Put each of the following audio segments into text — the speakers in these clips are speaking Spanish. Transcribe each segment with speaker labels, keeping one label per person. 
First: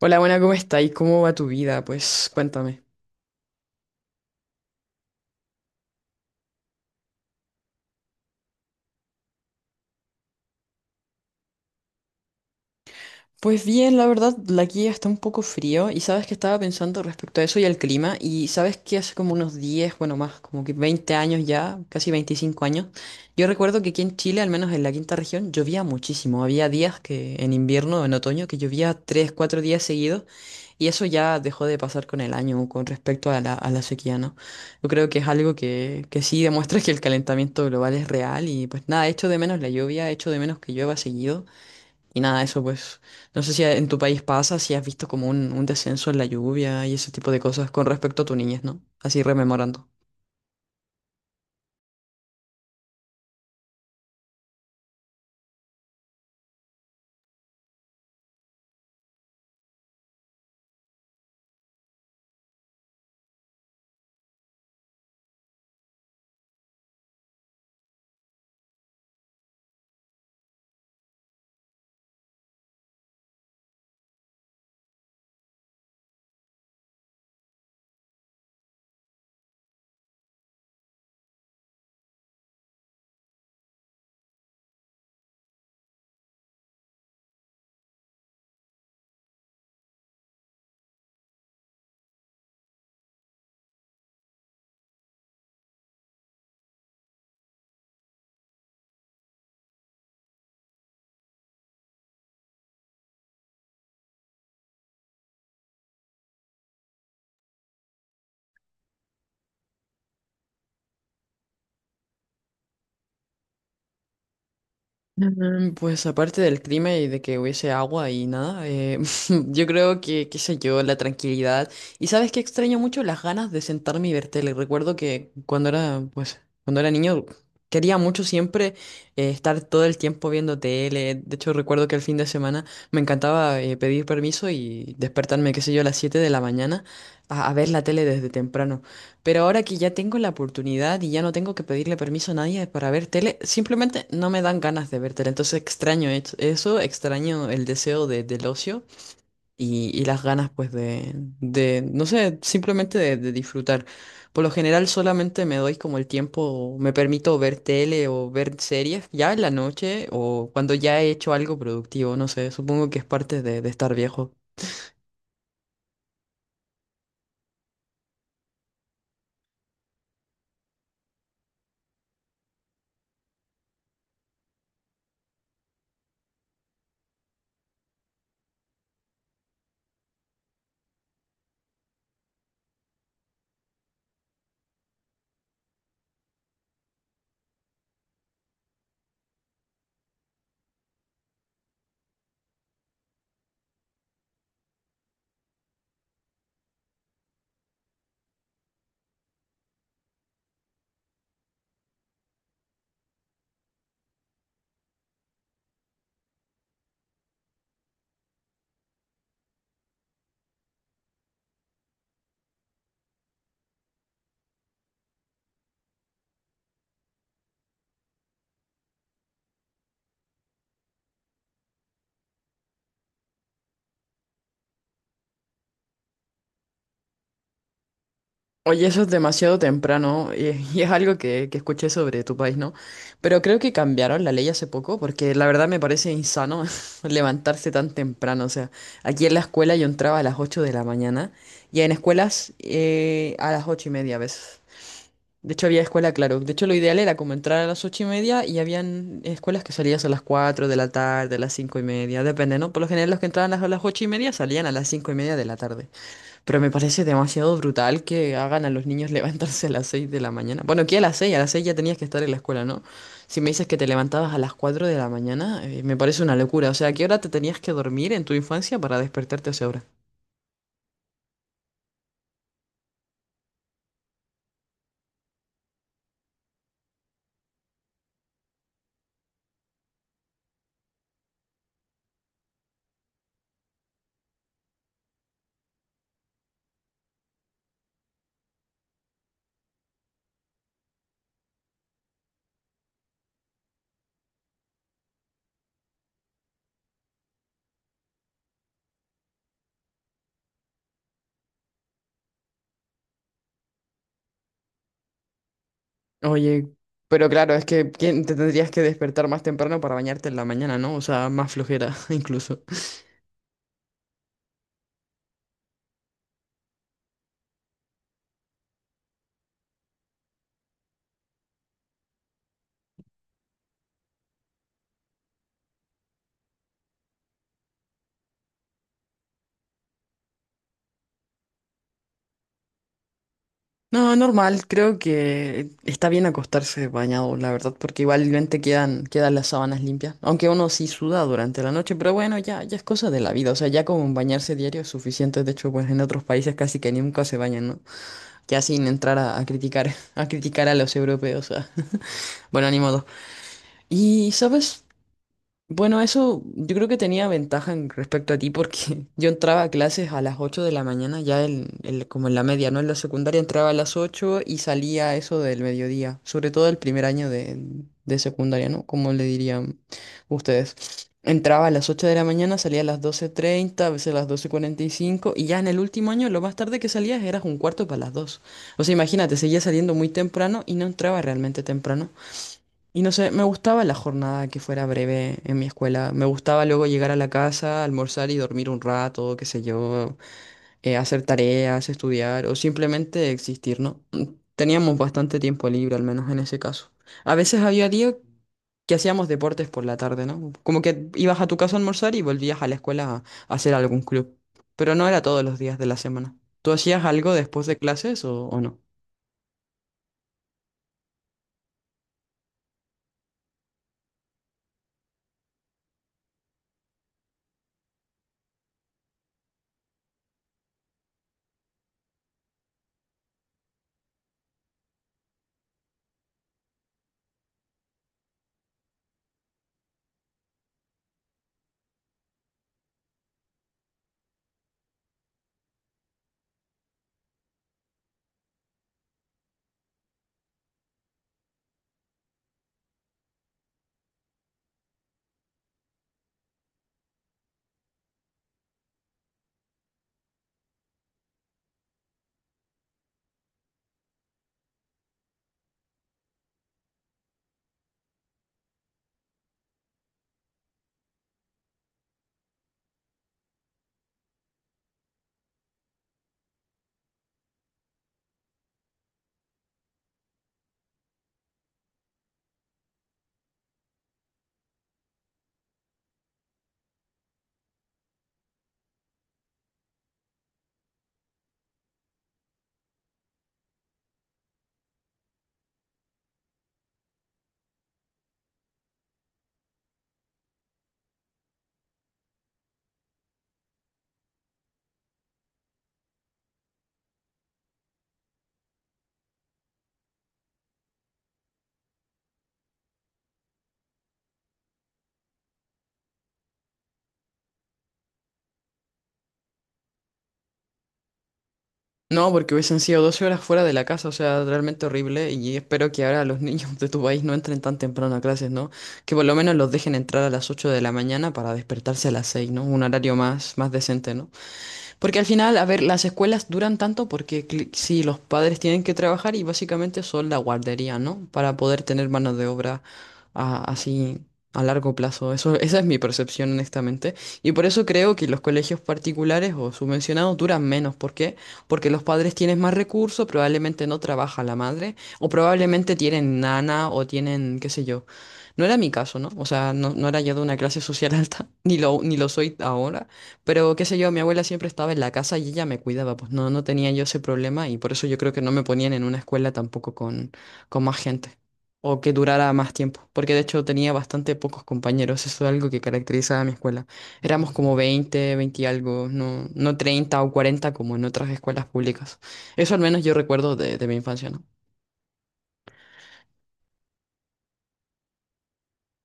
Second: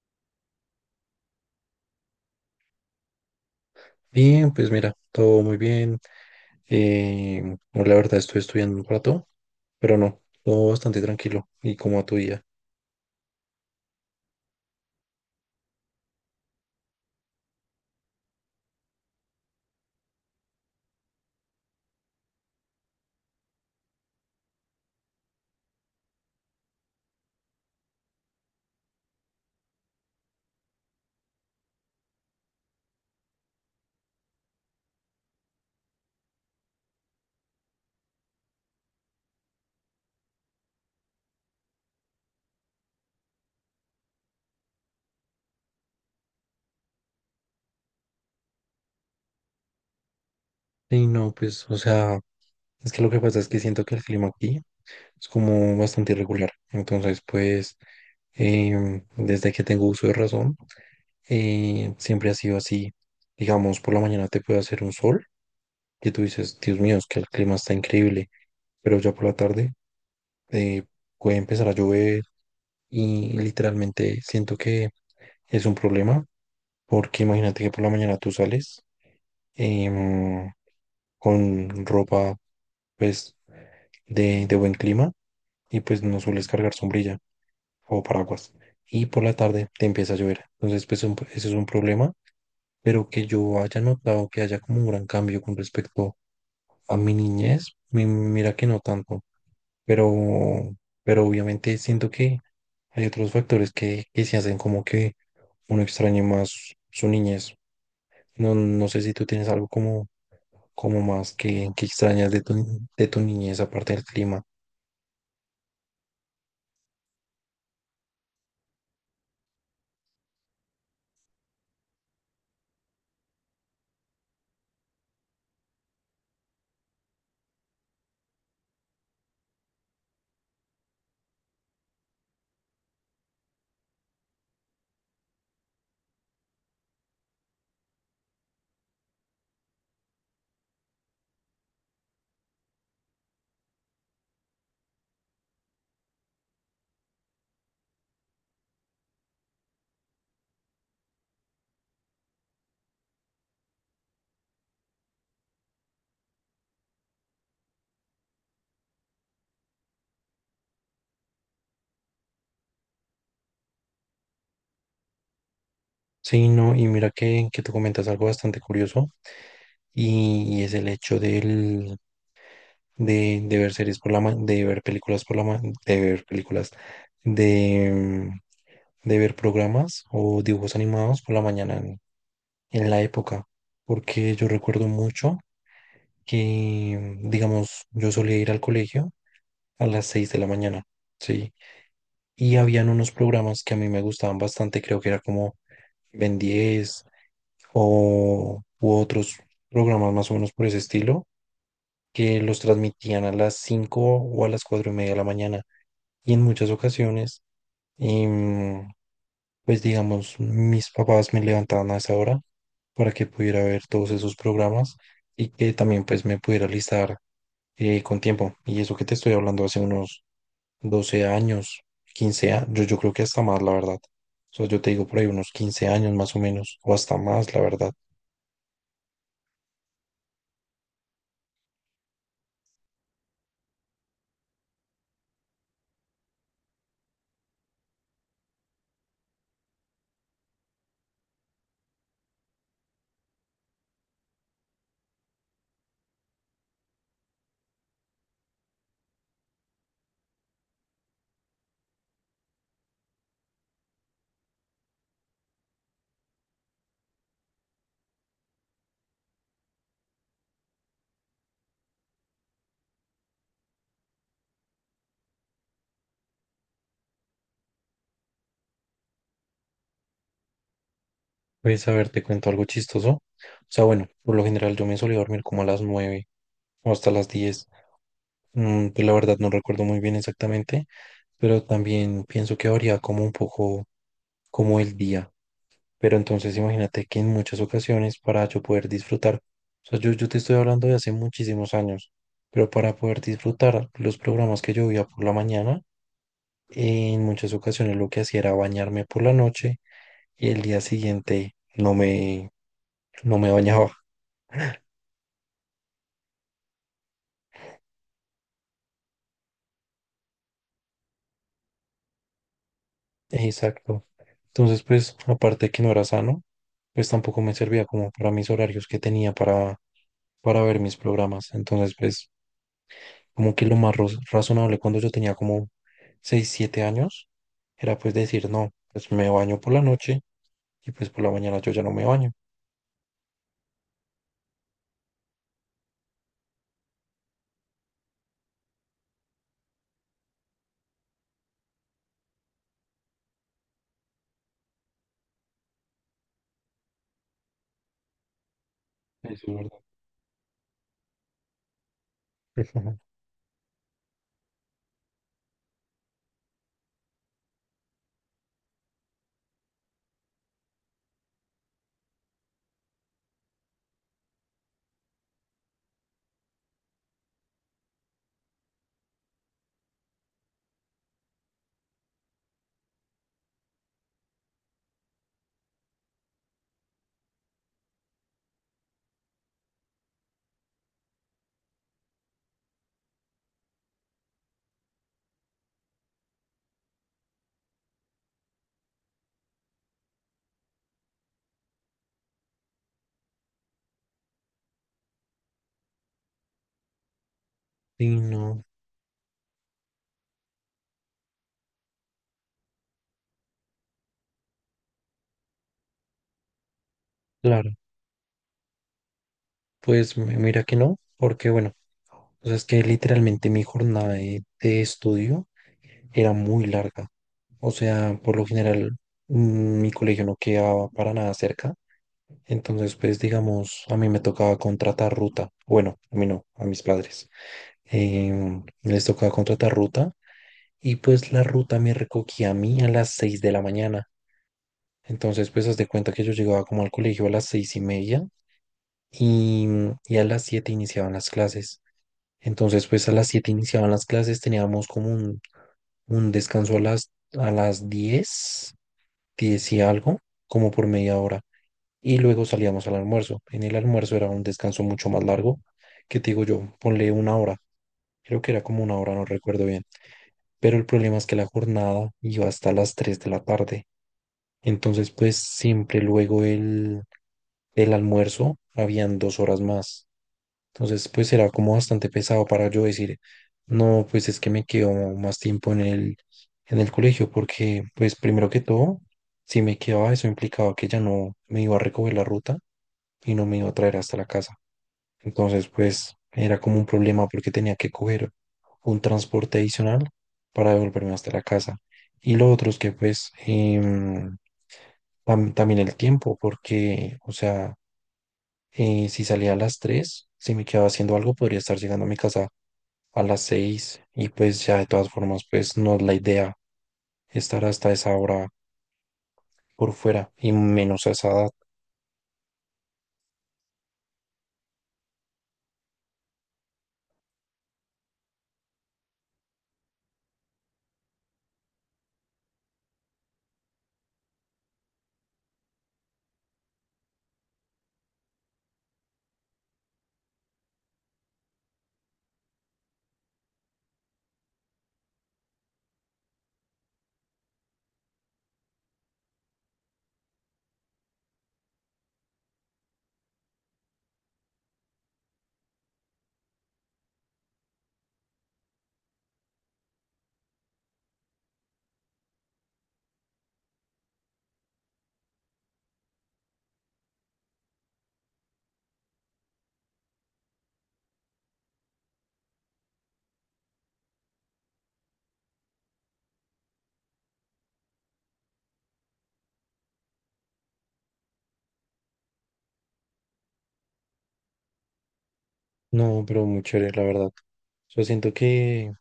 Speaker 1: Hola, buena, ¿cómo está? ¿Y cómo va tu vida? Pues cuéntame.
Speaker 2: Bien, pues mira, todo muy bien. Eh, bueno, la verdad estoy estudiando un rato, pero no, todo bastante tranquilo y como a tu día.
Speaker 1: Pues bien, la verdad, la aquí está un poco frío y sabes que estaba pensando respecto a eso y al clima y sabes que hace como unos 10, bueno, más como que 20 años ya, casi 25 años, yo recuerdo que aquí en Chile, al menos en la quinta región, llovía muchísimo. Había días que en invierno, en otoño, que llovía 3, 4 días seguidos. Y eso ya dejó de pasar con el año con respecto a la sequía, ¿no? Yo creo que es algo que sí demuestra que el calentamiento global es real y pues nada, echo de menos la lluvia, echo de menos que llueva seguido y nada, eso pues no sé si en tu país pasa, si has visto como un descenso en la lluvia y ese tipo de cosas con respecto a tu niñez, ¿no? Así rememorando.
Speaker 2: Y no, pues, o sea, es que lo que pasa es que siento que el clima aquí es como bastante irregular. Entonces, pues, desde que tengo uso de razón, siempre ha sido así. Digamos, por la mañana te puede hacer un sol que tú dices, Dios mío, es que el clima está increíble, pero ya por la tarde eh, puede empezar a llover y literalmente siento que es un problema, porque imagínate que por la mañana tú sales, em, con ropa pues de buen clima, y pues no sueles cargar sombrilla o paraguas y por la tarde te empieza a llover. Entonces pues ese es un problema, pero que yo haya notado que haya como un gran cambio con respecto a mi niñez, mira que no tanto, pero, pero obviamente siento que hay otros factores que se hacen como que uno extrañe más su niñez. No, no sé si tú tienes algo como, como más que extrañas de tu niñez, aparte del clima.
Speaker 1: Mm, pues aparte del clima y de que hubiese agua y nada, yo creo que, qué sé yo, la tranquilidad. Y sabes que extraño mucho las ganas de sentarme y ver tele. Recuerdo que cuando era, pues, cuando era niño quería mucho siempre estar todo el tiempo viendo tele. De hecho, recuerdo que el fin de semana me encantaba pedir permiso y despertarme, qué sé yo, a las 7 de la mañana a ver la tele desde temprano. Pero ahora que ya tengo la oportunidad y ya no tengo que pedirle permiso a nadie para ver tele, simplemente no me dan ganas de ver tele. Entonces extraño eso, extraño el deseo de, del ocio y las ganas pues de, no sé, simplemente de disfrutar. Por lo general solamente me doy como el tiempo, me permito ver tele o ver series ya en la noche o cuando ya he hecho algo productivo, no sé, supongo que es parte de estar viejo.
Speaker 2: Sí, no, y mira que tú comentas algo bastante curioso y es el hecho del, de ver series por la ma- de ver películas por la ma- de ver películas, de, de ver programas o dibujos animados por la mañana en la época, porque yo recuerdo mucho que, digamos, yo solía ir al colegio a las 6 de la mañana, ¿sí? Y habían unos programas que a mí me gustaban bastante, creo que era como Ben 10 o u otros programas más o menos por ese estilo, que los transmitían a las 5 o a las 4 y media de la mañana. Y en muchas ocasiones em, pues digamos, mis papás me levantaban a esa hora para que pudiera ver todos esos programas y que también pues me pudiera listar, con tiempo. Y eso que te estoy hablando hace unos 12 años, 15 años, yo creo que hasta más, la verdad. O sea, yo te digo por ahí unos 15 años más o menos, o hasta más, la verdad.
Speaker 1: Oye, eso es demasiado temprano y, y es algo que escuché sobre tu país, ¿no? Pero creo que cambiaron la ley hace poco porque la verdad me parece insano levantarse tan temprano. O sea, aquí en la escuela yo entraba a las 8 de la mañana y en escuelas a las 8:30 a veces. De hecho, había escuela, claro. De hecho, lo ideal era como entrar a las 8:30 y habían escuelas que salías a las 4 de la tarde, a las 5:30, depende, ¿no? Por lo general los que entraban a las 8:30 salían a las 5:30 de la tarde. Pero me parece demasiado brutal que hagan a los niños levantarse a las 6 de la mañana. Bueno, aquí a las 6, a las 6 ya tenías que estar en la escuela, ¿no? Si me dices que te levantabas a las 4 de la mañana, me parece una locura. O sea, ¿a qué hora te tenías que dormir en tu infancia para despertarte a esa hora?
Speaker 2: Pues a ver, te cuento algo chistoso. O sea, bueno, por lo general yo me solía dormir como a las 9 o hasta las 10. Pues la verdad no recuerdo muy bien exactamente, pero también pienso que varía como un poco como el día. Pero entonces imagínate que en muchas ocasiones para yo poder disfrutar, o sea, yo te estoy hablando de hace muchísimos años, pero para poder disfrutar los programas que yo veía por la mañana, en muchas ocasiones lo que hacía era bañarme por la noche y el día siguiente no me bañaba.
Speaker 1: Oye, pero claro, es que ¿quién te tendrías que despertar más temprano para bañarte en la mañana, ¿no? O sea, más flojera incluso.
Speaker 2: Exacto. Entonces, pues, aparte de que no era sano, pues tampoco me servía como para mis horarios que tenía para ver mis programas. Entonces, pues, como que lo más razonable cuando yo tenía como 6 7 años, era pues decir, no, pues me baño por la noche y pues por la mañana yo ya no me baño.
Speaker 1: No, normal, creo que está bien acostarse bañado, la verdad, porque igualmente quedan las sábanas limpias, aunque uno sí suda durante la noche, pero bueno, ya, ya es cosa de la vida, o sea, ya como bañarse diario es suficiente, de hecho, pues en otros países casi que nunca se bañan, ¿no? Ya sin entrar a
Speaker 2: Eso es verdad.
Speaker 1: criticar, a criticar a los europeos, ah. Bueno, ni modo. Y, ¿sabes? Bueno, eso yo creo que tenía ventaja en respecto a ti porque yo entraba a clases a las 8 de la mañana, ya como en la media, ¿no? En la secundaria entraba a las 8 y salía a eso del mediodía, sobre todo el primer año de secundaria, ¿no? Como le dirían ustedes. Entraba a las 8 de la mañana, salía a las 12:30 a veces a las 12:45 y ya en el último año lo más tarde que salías eras un cuarto para las 2. O sea, imagínate, seguía saliendo muy temprano y no entraba realmente temprano. Y no sé, me gustaba la jornada que fuera breve en mi escuela. Me gustaba luego llegar a la casa, almorzar y dormir un rato, qué sé yo, hacer tareas, estudiar o simplemente existir, ¿no? Teníamos bastante tiempo libre, al menos en ese caso. A veces había
Speaker 2: Sí,
Speaker 1: días
Speaker 2: no,
Speaker 1: que hacíamos deportes por la tarde, ¿no? Como que ibas a tu casa a almorzar y volvías a la escuela a hacer algún club. Pero no era todos los días de la semana. ¿Tú hacías algo después de
Speaker 2: claro.
Speaker 1: clases o no?
Speaker 2: Pues mira que no, porque bueno, o sea, es que literalmente mi jornada de estudio era muy larga. O sea, por lo general, mi colegio no quedaba para nada cerca. Entonces, pues digamos, a mí me tocaba contratar ruta. Bueno, a mí no, a mis padres. Les tocaba contratar ruta y pues la ruta me recogía a mí a las 6 de la mañana. Entonces, pues haz de cuenta que yo llegaba como al colegio a las 6 y media y, y a las 7 iniciaban las clases. Entonces, pues a las 7 iniciaban las clases, teníamos como un descanso a las diez, 10 y algo, como por media hora. Y luego salíamos al almuerzo. En el almuerzo era un descanso mucho más largo, que te digo yo, ponle 1 hora. Creo que era como 1 hora, no recuerdo bien. Pero el problema es que la jornada iba hasta las 3 de la tarde. Entonces, pues siempre luego el almuerzo habían 2 horas más. Entonces, pues será como bastante pesado para yo decir, no, pues es que me quedo más tiempo en el colegio, porque, pues primero que todo, si me quedaba, eso implicaba que ya no me iba a recoger la ruta y no me iba a traer hasta la casa. Entonces, pues era como un problema porque tenía que coger un transporte adicional para devolverme hasta la casa. Y lo otro es que, pues, también el tiempo, porque, o sea, si salía a las 3, si me quedaba haciendo algo, podría estar llegando a mi casa a las 6 y pues ya de todas formas pues no es la idea estar hasta esa hora por fuera y menos a esa edad.
Speaker 1: No, porque hubiesen sido 12 horas fuera de la casa, o sea, realmente horrible. Y espero que ahora los niños de tu país no entren tan temprano a clases, ¿no? Que por lo menos los dejen entrar a las 8 de la mañana para despertarse a las 6, ¿no? Un horario más, más decente, ¿no? Porque al final, a ver, las escuelas duran tanto porque sí, los padres tienen que trabajar y básicamente son la guardería, ¿no? Para poder tener mano de obra así a largo plazo. Eso, esa es mi percepción, honestamente. Y por eso creo que los colegios particulares o subvencionados duran menos. ¿Por qué? Porque los padres tienen más recursos, probablemente no trabaja la madre, o probablemente tienen nana o tienen, qué sé yo. No era mi caso, ¿no? O sea, no, no era yo de una clase social alta, ni lo, ni lo soy ahora. Pero qué sé yo, mi abuela siempre estaba en la casa y ella me cuidaba, pues no, no tenía yo ese problema y por eso yo creo que no me ponían en una escuela tampoco con, con más gente o que durara más tiempo, porque de hecho tenía bastante pocos compañeros, eso es algo que caracteriza a mi escuela. Éramos como 20 20 y algo, no, no 30 o 40 como en otras escuelas públicas. Eso al menos yo recuerdo de mi infancia, ¿no?
Speaker 2: No, pero muy chévere, la verdad. Yo siento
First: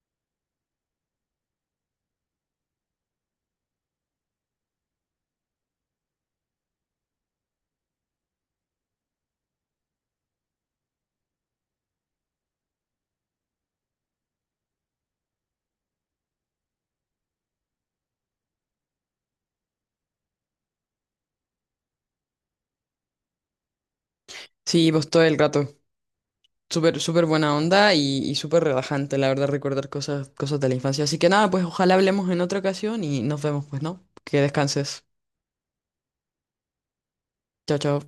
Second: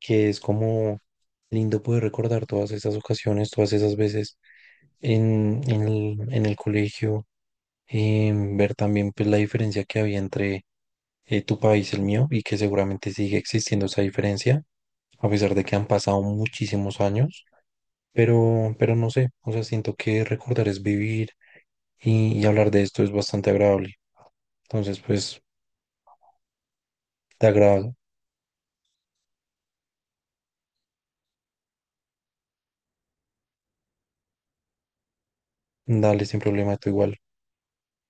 Speaker 2: que es como lindo poder recordar todas esas ocasiones, todas esas veces en el colegio, ver también pues la diferencia que había entre tu país y el mío y que seguramente sigue existiendo esa diferencia, a pesar de que han pasado muchísimos años. Pero no sé, o sea, siento que recordar es vivir y hablar de esto es bastante agradable.
Speaker 1: Sí,
Speaker 2: Entonces,
Speaker 1: pues todo el
Speaker 2: pues,
Speaker 1: rato. Súper, súper
Speaker 2: te
Speaker 1: buena onda
Speaker 2: agrado,
Speaker 1: y súper relajante, la verdad, recordar cosas, cosas de la infancia. Así que nada, pues ojalá hablemos en otra ocasión y nos vemos, pues, ¿no? Que descanses.
Speaker 2: dale sin problema, tú igual.
Speaker 1: Chao, chao.